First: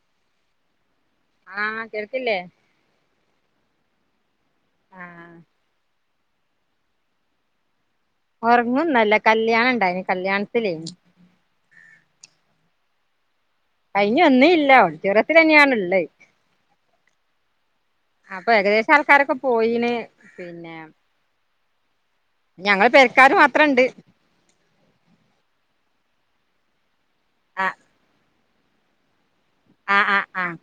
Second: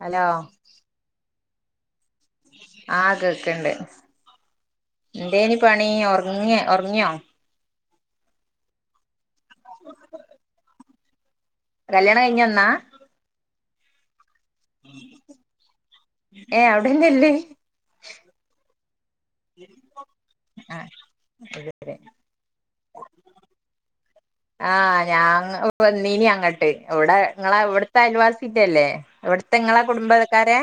Hello. ആഹ് കേൾക്കില്ലേ. ആഹ് കേക്ക്ണ്ട് ആഹ് എന്തേനി പണി ഉറങ്ങെ ഉറങ്ങിയോ. ഉറങ്ങുന്നല്ല കല്യാണണ്ടായിന് കല്യാൺത്തിലേനി. കല്യാണം കയിഞ് വന്നാ. കയിഞ് വന്നീല്ല ഓടിറ്റോറിയത്തിലെന്നാണ് ഉള്ളേ. ഏ അവിടെന്നല്ലേ അപ്പൊ ഏകദേശം ആൾക്കാരൊക്കെ പോയിന് പിന്നെ. ആ [inaudible] ഞങ്ങള് പെരക്കാര് മാത്രണ്ട് ആഹ് ഞാ അങ്ങ് വന്നീനി അങ്ങ ട്ട് അവിടെ നിങ്ങളെ ആഹ് ഇവിടത്തെ അയൽവാസില്ലല്ലേ ഇവിടത്തെ നിങ്ങളെ ആഹ് ആഹ് കുടുംബക്കാരെ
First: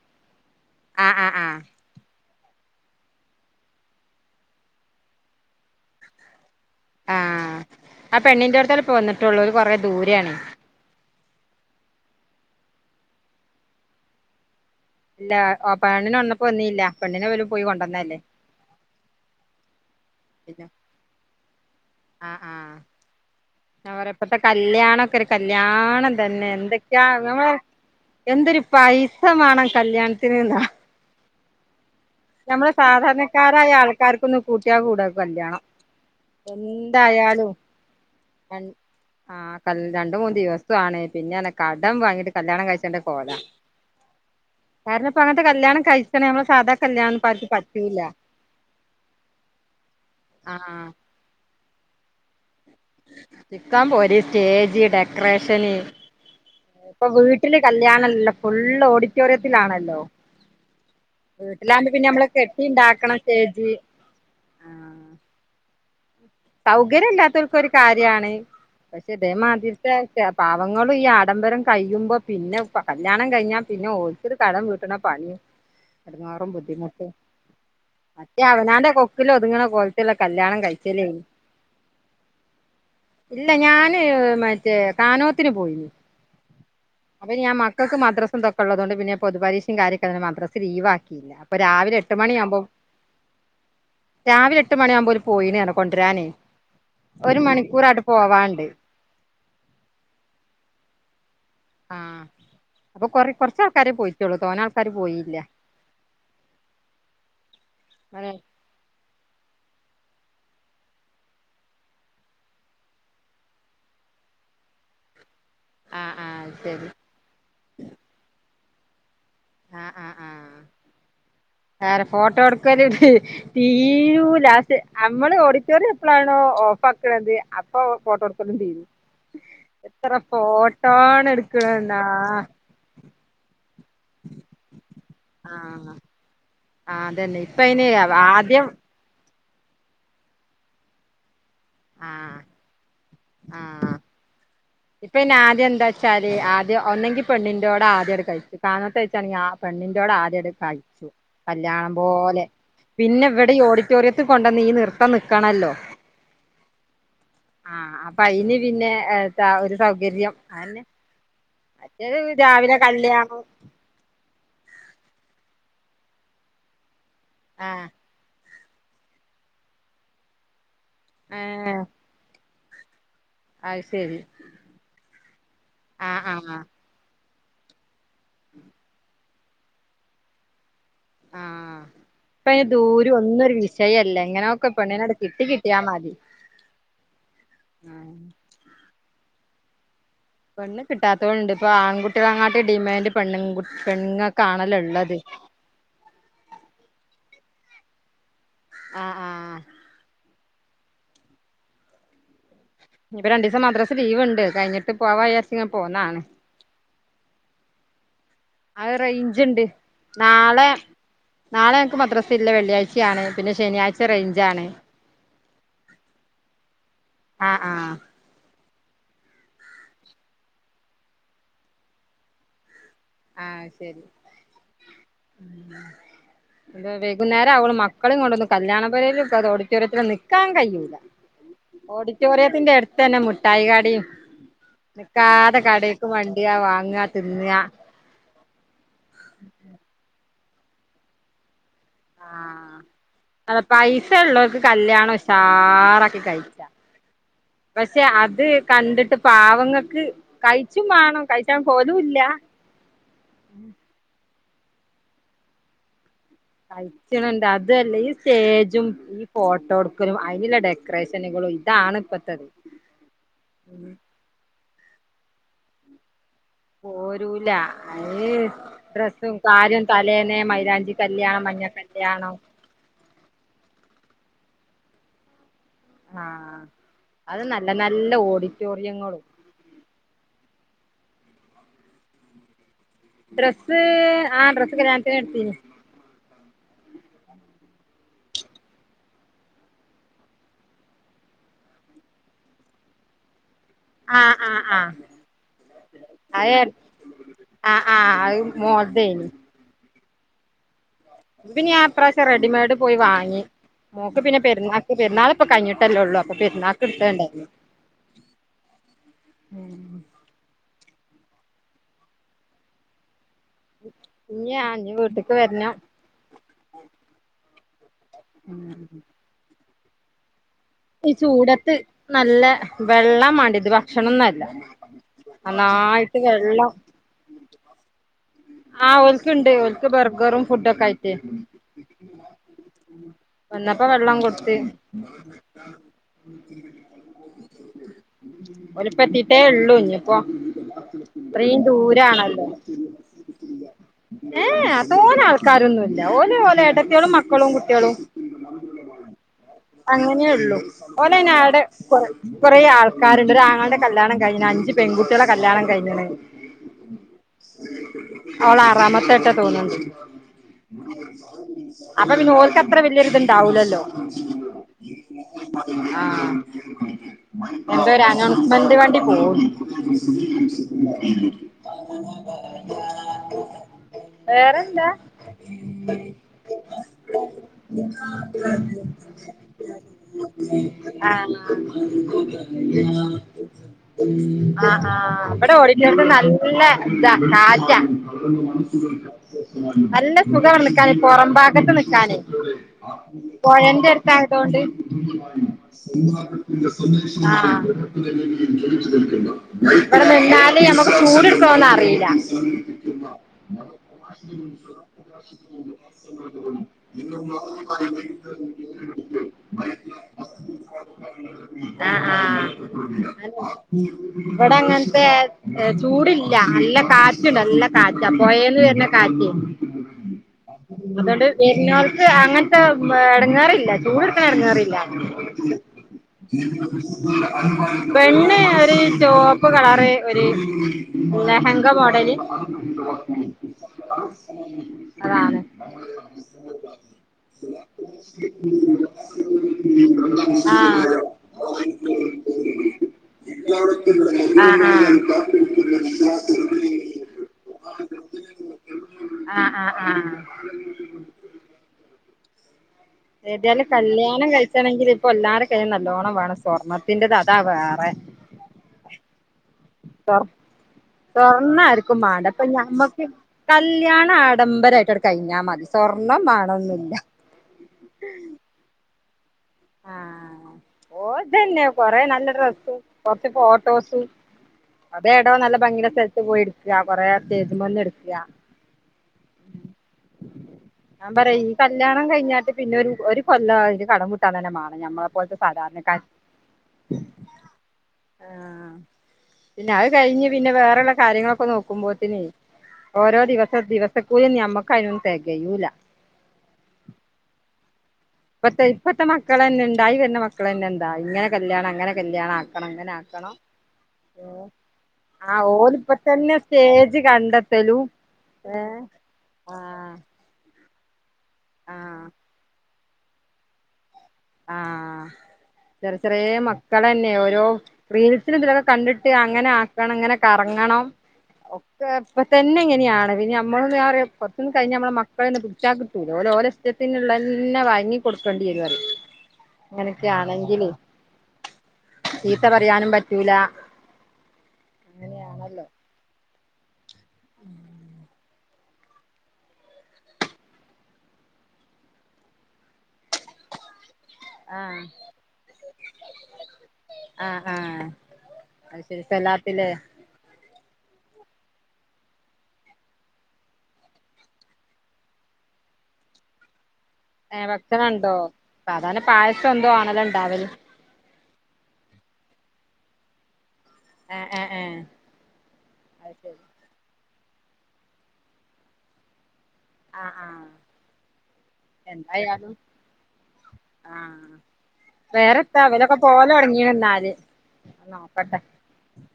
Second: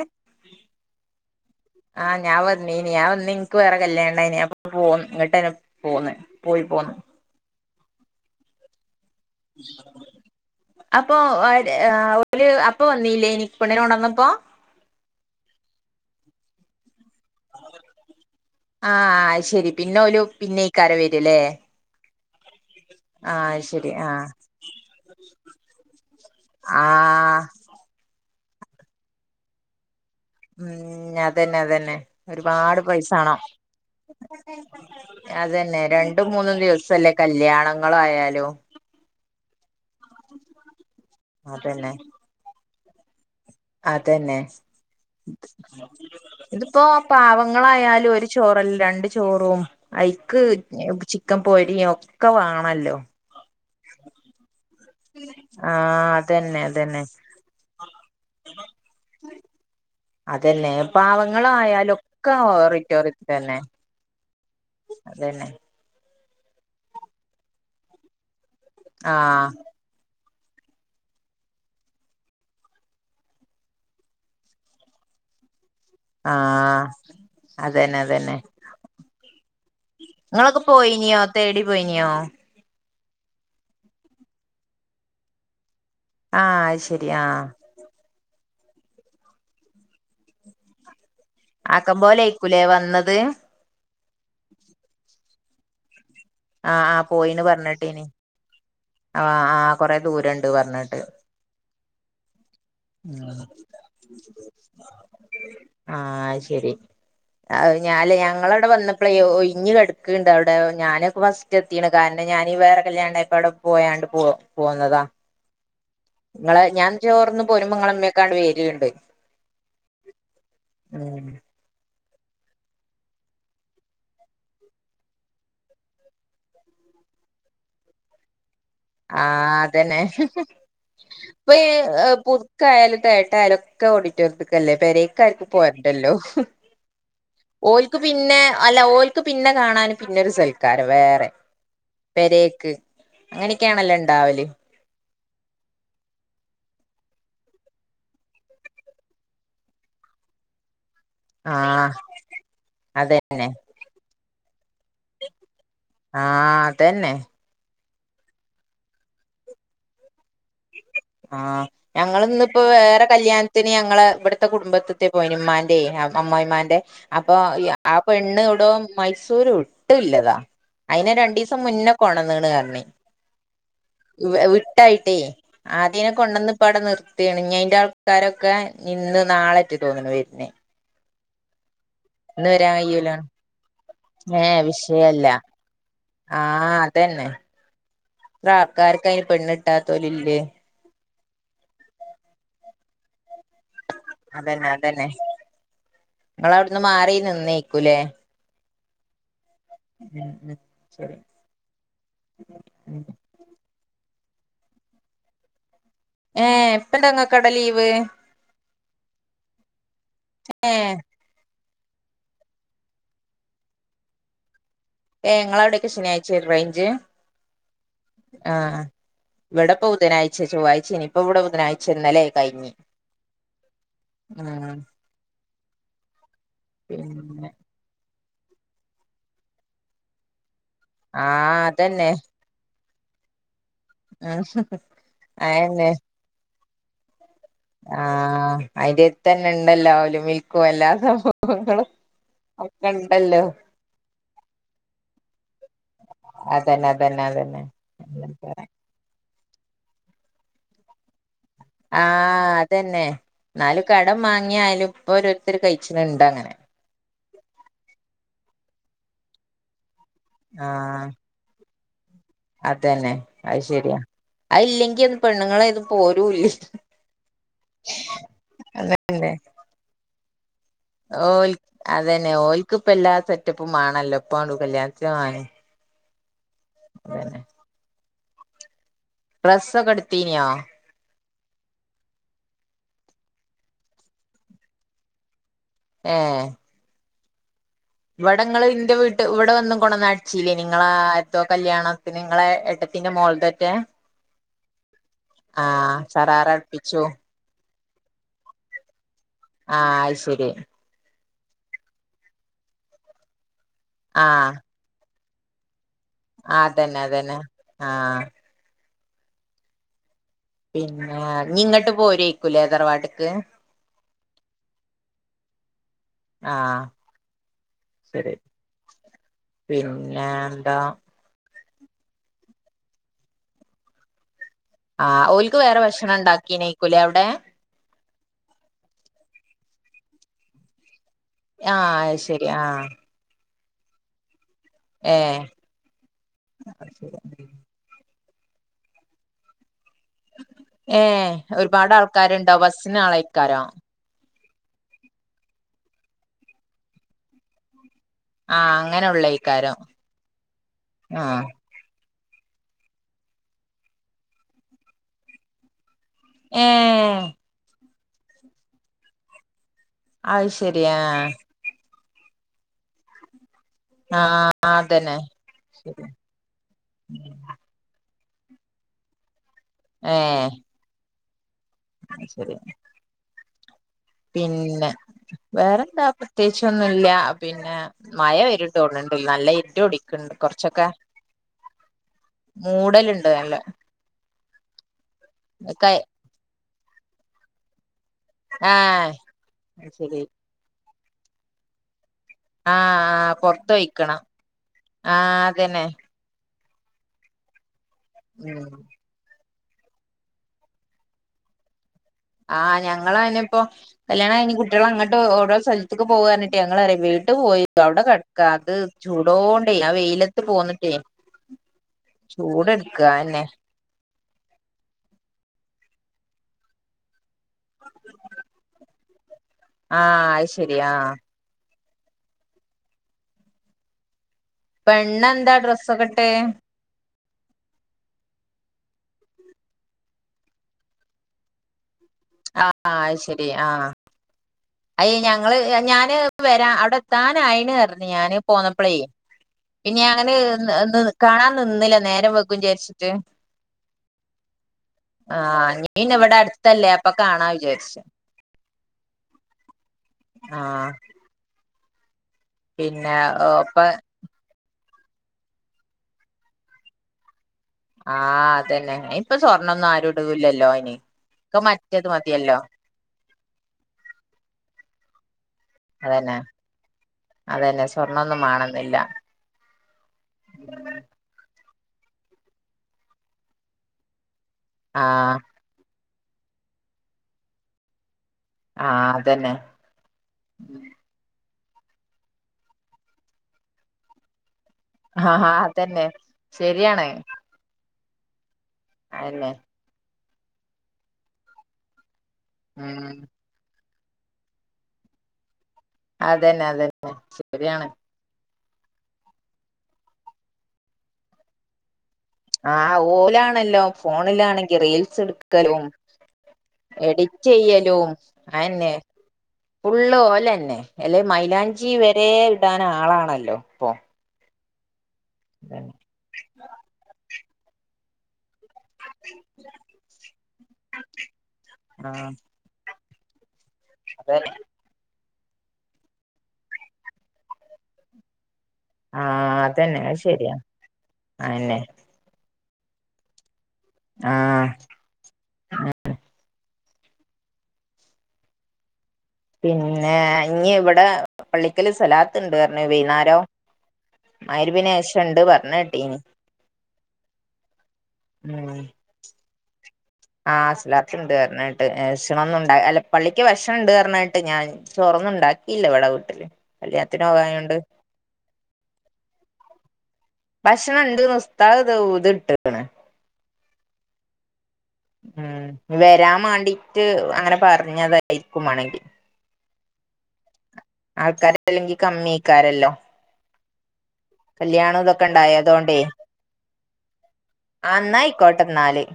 ആഹ് ആഹ് ആഹ് ആഹ് ഞാൻ വന്നീനി ഞാൻ വന്ന് ഇൻക്കു വേറെ കല്യാണേനി അപ്പ പോൻ ഇങ്ങട്ടന്നെ പോന്ന് പോയി പോന്നു ആഹ് ആ പെണ്ണീൻ്റടുത്തോല് ഇപ്പൊ വന്നിട്ടുള്ളൂ ഓല് കുറേ ദൂരെയണേ അപ്പൊ ഓര് ഏഹ് ഓല് അപ്പൊ വന്നീല്ലേനി പെണ്ണിനോണ്ടന്നപ്പോ ഇല്ല പെണ്ണിന് വന്നപ്പോ വന്നീല്ല പെണ്ണിനെ ഇവല് പോയി കൊണ്ടന്ന അല്ലേ ആഹ് അയ്ശരി. പിന്നഓലു പിന്നെ പിന്നെയിക്കാര് വര്യല്ലേ ആഹ് ആഹ് ആഹ് അയ്ശ ഞാൻപറയ ഇപ്പത്തെ കല്യാണക്കെ ഒരു കല്യാണം തന്നെ എന്തൊക്കെയാ ആ ഞമ്മള് എന്തൊരു പൈസ മാണം കല്യാണ് ഉം അതന്നെ അതന്നെ നമ്മള് ഒരുപാട് പൈസാണം സാധാരണക്കാരായ ആൾക്കാർക്കൊന്ന് കൂട്ടിയാ കൂടാ കല്യാണം അതന്നെ രണ്ടും മൂന്നും ദിവസല്ലേ കല്യാണങ്ങളായാലും ആഹ് കൽ രണ്ട് മൂന്ന് ദിവസൊ ആണ് പിന്ന്യാന്നെ അതന്നെ കടം വാങ്ങിട്ട് കല്യാണം കഴിച്ചെണ്ട കോല അതന്നെ കാരണം ഇപ്പ അങ്ങൻത്തെ കല്യാണം കഴിക്കണെ ഇതിപ്പോ പാവങ്ങളായാലും ഒരു ചോറല്ല രണ്ട് ചോറും ഐക്ക് ആ ചി ക്കൻ പൊരിയൊക്കെ വേണല്ലോ [unintelligible] പോര് സ്റ്റേ ആഹ് അതന്നെ അതന്നെ ഇപ്പൊ വീട്ടില് കല്യാണല്ലല്ലോ ഫുള്ള് ഓഡിറ്റോറിയത്തിലാണല്ലോ അതന്നെ വീട്ടിലാകുമ്പോ പിന്നെ നമ്മള് പാവങ്ങളായാലൊക്കാ കെട്ടി ഉണ്ടാക്കണം ഓറിറ്റോറിയത്തി തന്നെ സ്റ്റേജ് അതന്നെ സൗകര്യ ഇല്ലാത്തോൽക്ക് ഒരു കാര്യാണ് പക്ഷെ ആഹ് ഇതേമാതിരി [unintelligible] പാവങ്ങളും ഈ ആഡംബരം കഴിയുമ്പോ പിന്നെ പ കല്യാണം കഴിഞ്ഞാപിന്നെ ഓരു ഇത് കടം വീട്ടണ പണി എടങ്ങാറും ആഹ് ബുദ്ധിമുട്ടും അതന്നെ അതന്നെ മറ്റേ അവനാന്റെ കൊക്കില് ഒതുങ്ങണ പോൽത്തുള്ള കല്യാണം ഇങ്ങളൊക്കെ കഴിച്ചലേനി പോയിനിയോ തേടി പോയിനിയോ ഇല്ല ഞാന് മറ്റേ കാനോത്തിന് പോയി ആഹ് അയ്ശരി ആഹ് മക്കക്ക് മദ്രസതൊക്കള്ളത് കൊണ്ട് പിന്നെ പൊതു പരീക്ഷേ കാര്യക്കെ ആയതോണ്ട് മദ്രസ ലീവാക്കീല്ല. ഇപ്പൊ ആക്കം രാവിലെ എട്ട് മണിയാവുമ്പോ പോലെയിക്കൂലേ വന്നത് രാവിലെ എട്ട് മണിയാവുമ്പോ ഒരു പോയിന് അറിഞ്ഞു കൊണ്ടരാനേ ആഹ് ആഹ് പോയിന്ന് പറഞ്ഞേട്ടീന് പോവാണ്ട് ആഹ് ആഹ് കൊറെ ദൂരണ്ട് പറഞ്ഞേട്ട് ആഹ് അപ്പൊ കൊറെ കൊറച്ചാൾക്കാരേ പോയിട്ടുളളൂ ആഹ് അയ്ശരി അത് ഞാല് ഞങ്ങള വിടെ വന്നപ്പളെ ഒഴിഞ്ഞ് കെടക്ക്ണ്ട് അവിടെ ഞാനൊക്കെ ഫസ്റ്റ് എത്തീണ് കാരണം ഞാനീ വേറെ കല്യാണണ്ടായപ്പൊ അവിടെ പോയാണ്ട് പോ പോന്നതാ ആഹ് ആഹ് നിങ്ങളെ അത് ശരി ഞാൻ ചോർന്ന് പോരുമ്പോ ഇങ്ങളമ്മയൊക്കണ്ട് വെര്ണ്ട് ആഹ് ആഹ് ആഹ് ഉം വേറെ ഫോട്ടോ എടുക്കല് തീരൂല ലാസ്റ്റ് നമ്മള് ഓഡിറ്റോറിയം എപ്പളാണോ ഓഫ് ആക്കണത് അപ് ഇപ്പൊ ഫോട്ടോടുക്കലുതീരും ആഹ് അതന്നെ ഇപ്പൊ ഈ എടുക്കണെന്നാ പുതുക്കായാലും തേട്ടായാലും ക്ക്‌ ഓഡിറ്റോറിത്ത്ക്കല്ലെ പെരേക്ക്‌ ആർക്കും ആഹ് പോവണ്ടല്ലോ ആഹ് അതന്നെ ഇപ്പ അയിന് ഓൽക്ക് പിന്നെ ആദ്യം അല്ല ഓൽ ക്ക് പിന്നെ കാണന് പിന്നൊരു സൽക്കാരം വേറെ ആഹ് പെരേക്ക് ക്കാണല്ലോ ആഹ് ഉണ്ടാവല് ഇപ്പൊ ഇന്നെ ആദ്യം എന്താ വെച്ചാല് ആദ്യ ഒന്നെങ്കി പെണ്ണിന്റോടെ ആദ്യംടു കഴിക്കും പതിനെട്ടു വയസാണെങ്കിൽ ആ പെണ്ണിന്റോട് ആദ്യടു കഴിച്ചും ആഹ് കല്യാണം പോലെ പിന്നെ അതന്നെ ഇവിടെ ഓടി റ്റോറിയത്തിൽ കൊണ്ടുവന്ന് ഈ നിർത്തം നിൽക്കണല്ലോ ആഹ് അതന്നെ ആഹ് അപ്പൊ അയിന് പിന്നെ എ താ ഒരു സൗകര്യം അയിന് ആഹ് ഞങ്ങളിന്ന് ഇപ്പോ വേറെ കല്യാണം കല്യാൺ ത്തിന് ഞങ്ങള് ഇവിടത്തെ കുടുംബത്ത്ത്തെ പോയിനിമ്മാന്റെ അമ്മായിമാന്റെ അപ്പൊ ഈ ആഹ് ആ പെണ്ണ് ഇടോ മൈസൂര് ഇട്ടില്ലതാ അയിനെ രണ്ടു ദിവസം ഏഹ് മുന്നേ കോണന്നാണ് പറഞ്ഞ് അത് ശരി വിട്ടായിട്ടേ ആദ്യനെ ആഹ് കൊണ്ടുവന്ന് ആഹ് ഇപ്പ അവിടെ നിർത്തിയാണ് ഇഞ്ഞി അയിന്റെ ആൾക്കാരൊക്കെ ഇന്ന് നാളെറ്റി തോന്നുണ് വരുന്നേ ആഹ് ഇന്ന് ഇപ്പ ഈ വരാൻ കയ്യൂല ദൂരം ഒന്നുംരു വിഷയല്ലേ ഏഹ് ഇങ്ങനെക്കെ പെണ്ണിനവിടെ വിഷയല്ല കിട്ടി കിട്ടിയാൽ മതി ആഹ് അതന്നെ ആഹ് ഇപ്പ ആൾക്കാർക്ക് അതിന് പെണ്ണ് ഇട്ടാത്തോല് ല്ലെ പെണ്ണ് കിട്ടാത്തോല്ണ്ട് ഇപ്പോ ആൺകുട്ടികളങ്ങാട്ട് ഡിമാൻഡ് പെണ്ണ്കു അതന്നെ അതന്നെ നിങ്ങള് അവിടുന്ന് മാറി നിന്നേക്കൂലേ ആഹ് ആഹ് ഉം ഉം ശരി ഉംഉം ഇഞ്ഞിപ്പ രണ്ടിസം മദ്രസ് ലീവ്ണ്ട് കഴിഞ്ഞിട്ട് പോവായിചാരിച്ചിങ്ങ് പോന്നാണ്. ഏഹ് എപ്പടങ്ങക്കവിടെ ലീവ് അത് റെയിഞ്ചിണ്ട് നാളെ ഏ നാളെ ഞങ്ങക്ക് മദ്രസ ഇല്ല വെള്ളിയാഴ്ചേണ് പിന്നെ ശനിയാഴ്ച റേഞ്ചാണ് ഏഹ് ഇങ്ങള അവിടെയക്കെ ശനിയാഴ്ച റേഞ്ച് ആഹ് ആഹ് ആഹ് ഇവിടെ ഇപ്പ ബുധനാഴ്ച ചൊവ്വാഴ്ചെയ്ന് ഇപ്പോ ഇവിടെ ബുധനാഴ്ച ഇന്നലെ കഴിഞ്ഞു ആഹ് ശരി എന്ത് പിന്നെ വൈകുന്നേരം അവോള് മക്- മക്കളേം കൊണ്ടൊന്നും കല്യാണപുരേലും [unintelligible] ഓഡിറ്റോറിയത്തിലും നിൽക്കാൻ കഴൂല്ല ആ അതന്നെ ഓഡിറ്റോറിയത്തിന്റെ അടു ത്തന്നെ മുട്ടായി കടേം ഉം നിക്കാതെ അയന്നെ കടേക്ക് വണ്ടിയാ വാങ്ങ തിന്ന. ആഹ് അയിന്റെട്ത്തന്നെ ഉണ്ടല്ലോ അവിൽ മൽക്കും എല്ലാ സംഭവങ്ങളും ആഹ് ഒക്കെ ഇണ്ടല്ലോ അത് പൈസ ഉള്ളവർക്ക് കല്യാണം ഉഷാറാക്കി കഴി അതന്നെ അതന്നെ പക്ഷെ അത് അതന്നെ കണ്ടിട്ട് പാവങ്ങക്ക് കഴിച്ചും വേണം കഴിചാം പൊ- ആഹ് അതന്നെ ന്നാലും കടം വാങ്ങിയാലും ഇപ്പോ ഓരോരുത്തരു കഴിച്ചിനിണ്ട് അങ്ങനെ കഴിച്ചണണ്ട് അതന്നെ ഈ സ്റ്റേജും ഈ ഫോട്ടോട്- ക്കലും അതിനുള്ള ആഹ് ഡെക്കറേഷനുകളും ഇതാണ് ഇപ്പത്തത് അതന്നെ അത് ശരിയാ അയില്ലെങ്കി ഒന്ന് പെണ്ണുങ്ങള ഇത് പോരൂല്ലി പോരൂല അയ് അതന്നെ ഡ്രസ്സും കാര്യം തലേന്നെ മൈലാഞ്ചി കല്യാണം ഓൽ മഞ്ഞ അതന്നെ കല്യാണം ഓൽക്കിപ്പ എല്ലാ സെറ്റപ്പും വാണല്ലോ ഇപ്പണ്ട് കല്യാണത്തിന് പോവാന് ആഹ് അത് നല്ല നല്ല ഓഡിറ്റോറിയങ്ങളും ഡ്രസ്സൊക്കെടുത്തീനിയോ ഡ്രസ് ആഹ് ഡ്രസ് കല്യാണത്തിന് ഇടുത്തീന് ഏഹ് ഇവിടെ നിങ്ങള് ഇന്റെ വീട്ട് ഇവിടെ വന്ന് കൊടുന്നടിച്ചില്ലേ നിങ്ങള എതോ കല്യാണത്തിന് നിങ്ങളെ എട പിന്നെ മോൾതറ്റ ആഹ് ആഹ് ആഹ് ആഹ് സറാറ അത് അടുപ്പിച്ചു ആഹ് ആഹ് അത് മോളത ആഹ് അയ്ശരി അപ്പപിന്ന്യാപ്രാശ്യം റെഡിമെയ്ഡ് പോയി വാങ്ങി മോക്ക് പിന്നെ ആഹ് പെരുന്നാക്ക് പെരുന്നാളിപ്പ കഴിഞ്ഞിട്ടല്ലേള്ളൂ. അതന്നെ അതന്നെ പെരുന്നാകിടുത്തണ്ടായിരുന്നു ആഹ് പിന്നെ ഇങ്ങോട്ട് പോരേക്കൂലേ തറവാട്ടിക്ക് ഇല്ല ഇന്നി വീട്ടേക്ക് വരണം ആഹ് ശരി പിന്നെ എന്താ ഈ ചൂടത്ത് നല്ല വെള്ളമാണ്ടെരും ഇത് ഭക്ഷണന്നല്ല ആഹ് ഓൽക്ക് വേറെ ഭക്ഷണം ഉണ്ടാക്കീനയിക്കൂലെ അവിടെ ആഹ് ഓല്കുണ്ട് ഒല്ക് ബർഗറും ഫുഡോക്കെ ആയിത് ആഹ് ശരി ആഹ് വന്നപ്പ വെള്ളം കൊടുത്ത് ഏഹ് ഓലിപ്പത്തിട്ടേള്ളൂ ഞ്ഞിപ്പോ ഇത്രേം ദൂരണല്ലോ. ബസിനാളായിക്കാരോ ഏഹ് തോന ആൾക്കാരൊന്നുല്ല ഓല് ഓലെട്ടത്തികളും മക്കളും കുട്ട്യാളും. ആഹ് അങ്ങനെ ഉള്ളേക്കാരം അങ്ങനെയള്ളു ആഹ് ഓലയനവിടെ കൊ കുറേ ആൾക്കാരുണ്ട് ഒരാങ്ങളടെ കല്യാണം കഴിഞ്ഞു അഞ്ച് പെൺകുട്ടികളെ കല്യാണം കഴിഞ്ഞ് ഏഹ് അവള അറാമത്തായിട്ടാ തോന്നണ് അത് ശരി ആഹ് അപ്പൊ പിന്നെ ഓര്ക്ക് അത്ര വലിയൊരിത് ഇണ്ടാവില്ലല്ലോ. ആ അത്തന്നെ. എന്തൊ ഒരു അന്നൗൺസ്‌മെന്റ് വണ്ടി പോകുന്നു. അത് ശരിയാ പിന്നെ വേറെന്താ വേറെന്താ പ്രത്യേകിചൊന്നുല്ല. പിന്നെ മയ വരൂന്നു തോന്നണ്ട് നല്ല ഇരുട്ടു ഇടിയും ആ മൂടല്ണ്ട് നല്ല ആ ആ ഇവിടെ കൈ ഓഡിറ്റോറിയത്തിൽ നല്ല നല്ല ഇത. നല്ല കാറ്റ ആഹ് നല്ല ശരി സുഖവാണിവിടെ നിക്കാന്. പൊറമ്പാകത്ത് നിൽക്കാനെ. ആഹ് ആഹ് പൊറത്ത് പൊഴേന്റെടുത്ത് വെയ്ക്കണം ആയതൊണ്ട് ആഹ് അതന്നെ ആഹ് ഉം ഇവിടെ നിന്നാല് നമ്മക്ക് ചൂട് എടുക്കുവൊന്ന്‌ അറിയില്ല. ആ ഞങ്ങള് അയിനിപ്പോ കല്യാണം കഴിഞ്ഞ് കുട്ടികൾ അങ്ങട്ട് ഓരോ സ്ഥലത്തേക്ക് പോകാനിട്ട് ഞങ്ങളറിയ വീട്ട് പോയി അവിടെ കാത്ത് ചൂടോണ്ടെ ആ വെയിലത്ത് പോന്ന്ട്ടേ ചൂടെട്ക്കാ അതെന്നെ. ഉം, വടെ അങ്ങൻത്തെ ഏഹ്, ചൂടില്ല. നല്ല കാറ്റുണ്ട് നല്ല കാറ്റാ. പൊയേന്ന്‌ വെര്നെ കാറ്റെ ആഹ്, അത് ശെരി. ആഹ് വെര്നോൽക്ക് അങ്ങൻത്തെ വെ എടങ്ങേറില്ല. ചൂട് എട്ക്ക്ണ എടങ്ങേറി ല്ല. പെണ്ണെന്താ ഡ്രസ്സൊക്കെ ഇട്ടെ പെണ്ണ് ഒര് ചോപ്പ് കളറ് ഒര് ലഹങ്ക മോഡല് അയി അതാണ് ഞങ്ങള് ഞാന്പ്പ വെരാ അവിടെത്താനായിണ് പർഞ്ഞ് ഞാന് പോന്നപ്പളേ. പിന്നെ ഞങ്ങള് ന്ന് കാണാ നിന്നില്ല നേരം വെയ്കും വിചാരിച്ചിട്ട്. യ് എവിടെത്തി ആഹ്, ആഹ് ആഹ്, [unintelligible] ഇവടെ അടുത്തല്ലേ അപ്പൊ കാണാ വിചാരിച്ചു. ആഹ്, ആഹ്, ആഹ് ആഹ്. പിന്നെ ഏതായാലും ഇപ്പ കല്ല്യാണം കഴിച്ചണങ്കില് പ്പൊ എല്ലാരെ കയ്യിലും നല്ലോണ്ണം വേണം. സ്വർണ്ണത്തിന്റെത് അതാ വേറെ. ആഹ്, അതന്നേ. ഒന്നും ആരും ഇടൂലല്ലോ. സ്വർണ്ണാര്ക്കും മാണ്ട. പ്പം ഞമ്മക്ക് കല്ല്യാണം ആഡംബരായിട്ടട് കഴിഞ്ഞാ മതി. സ്വർണ്ണം മാണൊന്നില്ല. അതേന്നെ സ്വർണ്ണൊന്നും മാണോന്നില്ല. ഓഹ്, ഇതെന്നെ കൊറെ നല്ല ഡ്രസ്സ്‌ കൊറച്ച് ഫോട്ടോസ് അതേ എവിടോ ആഹ് നല്ല ഭംഗിള്ള സ്ഥലത്ത് പോയി എടുക്ക. കൊറെ സ്റ്റേജ്മേന്ന് എടുക്ക. ആഹ് അതെന്നെ. ഞാൻ പറയ് ഈ കല്ല്യാണം കഴിഞ്ഞാട്ട് പിന്നെ ഒരു ഒരു കൊല്ലം ആവും ഈൻ്റെ കടം വീ ട്ടാൻ തന്നെ മാണം ഞമ്മളെ പോൽത്തെ ആഹ് സാധാരണക്കാര് അതന്നെ ശരിയാണ് ആഹ് അതെന്നെ. പിന്നെ അത് കഴിഞ്ഞ് പിന്നെ വേറെള്ള കാര്യങ്ങളൊക്കെ നോക്കുമ്പോത്തിനെ ഉം ഓരോ ദിവസ് [unintelligible] ദിവസക്കൂലി ഒന്നും നമ്മക്കയ്നൊന്നും തെകയൂല. അതെന്നെ, അതെന്നെ. ശെരിയാണ്. ഇപ്പത്തെ ഇപ്പത്തെ മക്കളെന്നെ ഇണ്ടായി വെര്ണ മക്കളെന്നെ എന്താ ഇങ്ങനെ കല്ല്യാണം അങ്ങനെ കല്യാണം ആക്കണം ഇങ്ങനെ ആഹ്, ആക്കണം ഓലാണല്ലോ ഫോണിലാണെങ്കി ആഹ് റീൽസ്ട്ക്കലും ഓലിപ്പ തന്നെ സ്റ്റേജ് കണ്ടെത്തലും എഡിറ്റെയ്യലും ഏഹ് അതന്നെ ആഹ് ഫുള്ള് ഓലെന്നെ. അല്ലെ മൈലാഞ്ചി ആഹ് വരെ ഇടാനാളാണല്ലോ ഇപ്പൊ ആഹ്, അതന്നെ ചെറിയ ചെറിയ മക്കളല്ലെ ഓരോ റിലീസിന് ഇതിലൊക്കെ കണ്ടി ട്ട് അങ്ങനെ ആക്കണം ഇങ്ങനെ കറങ്ങണം ഒക്കെ ഇപ്പ ആഹ് തന്നെ ഇങ്ങനെയാണ് പിന്നെ ഞമ്മളൊന്ന് ആ [unintelligible] കൊർചൊന്നും അതന്നെ കയിഞ്ഞാ മ്മളെ മക്കളൊന്നും പിടിച്ചാകിട്ടൂല, ഓല് ഓലെ ഇഷ്ടത്തിനുള്ളന്ന വാങ്ങി കൊടുക്കണ്ടി വരുംഅറിയ ആഹ് അതന്നെ അത് ശരിയാ ങ്ങനെയൊക്കെയാണെങ്കിലെ അയെന്നെ ചീത്ത പറയാനും പറ്റൂല. ആഹ്, ഉം ഉം പിന്നെ ഞ്ഞിവടെ പള്ളിക്കല് സലാത്ത്ണ്ട് പർഞ്ഞ് വൈന്നാരം. ആഹ് മഗ്‌രിബിന് ശേഷണ്ട് പറഞ്ഞ് കേട്ടീനി ആഹ് ആഹ് ഉം അയ്ശെരി. സലാത്ത്ലേ ആഹ് സ് ലാത്ത്ണ്ട് അർഞ്ഞേട്ട്. ഏഷ്ണംന്നുണ്ടാ അല്ല പള്ളിക്ക് ഭക്ഷണംണ്ട് അർന്നേട്ട്. ഞാൻ ചോറൊന്നുംണ്ടാക്കിയില്ല ഇവടെ വീട്ടില്. കല്യാണത്തിന് ഏഹ് പോകാഞ്ഞോണ്ട് ഭക്ഷണണ്ടോ? സാധാർനെ പായസം എന്തോ ആണല്ലൊ ണ്ടാവല്. ഭക്ഷണംണ്ട്ന്ന ഉസ്താദ് ത് ഊത് ട്ടെ. ഏഹ് ഏഹ് ഏഹ് ഉം. അത് വെരാം ശരി മാണ്ടിട്ട് അങ്ങനെ പർഞ്ഞതായിരിക്കും മാണങ്കില്. ആഹ് ആഹ് ആൾക്കാര് അല്ലെങ്കി എന്തായാലും കമ്മിയിക്കാരല്ലൊ? ആഹ്. ഇതൊക്കെ വേറെത്താ. വെലൊക്കെ ഇണ്ടായതോണ്ടേ പോവാം തൊട്ങ്ങീണ്ന്നാല്. ആ നോക്കട്ടെ. ന്നായിക്കോട്ടെ ന്നാല്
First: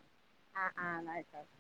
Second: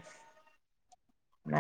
ആഹ് ആഹ് ന്നാ വെച്ചാള്.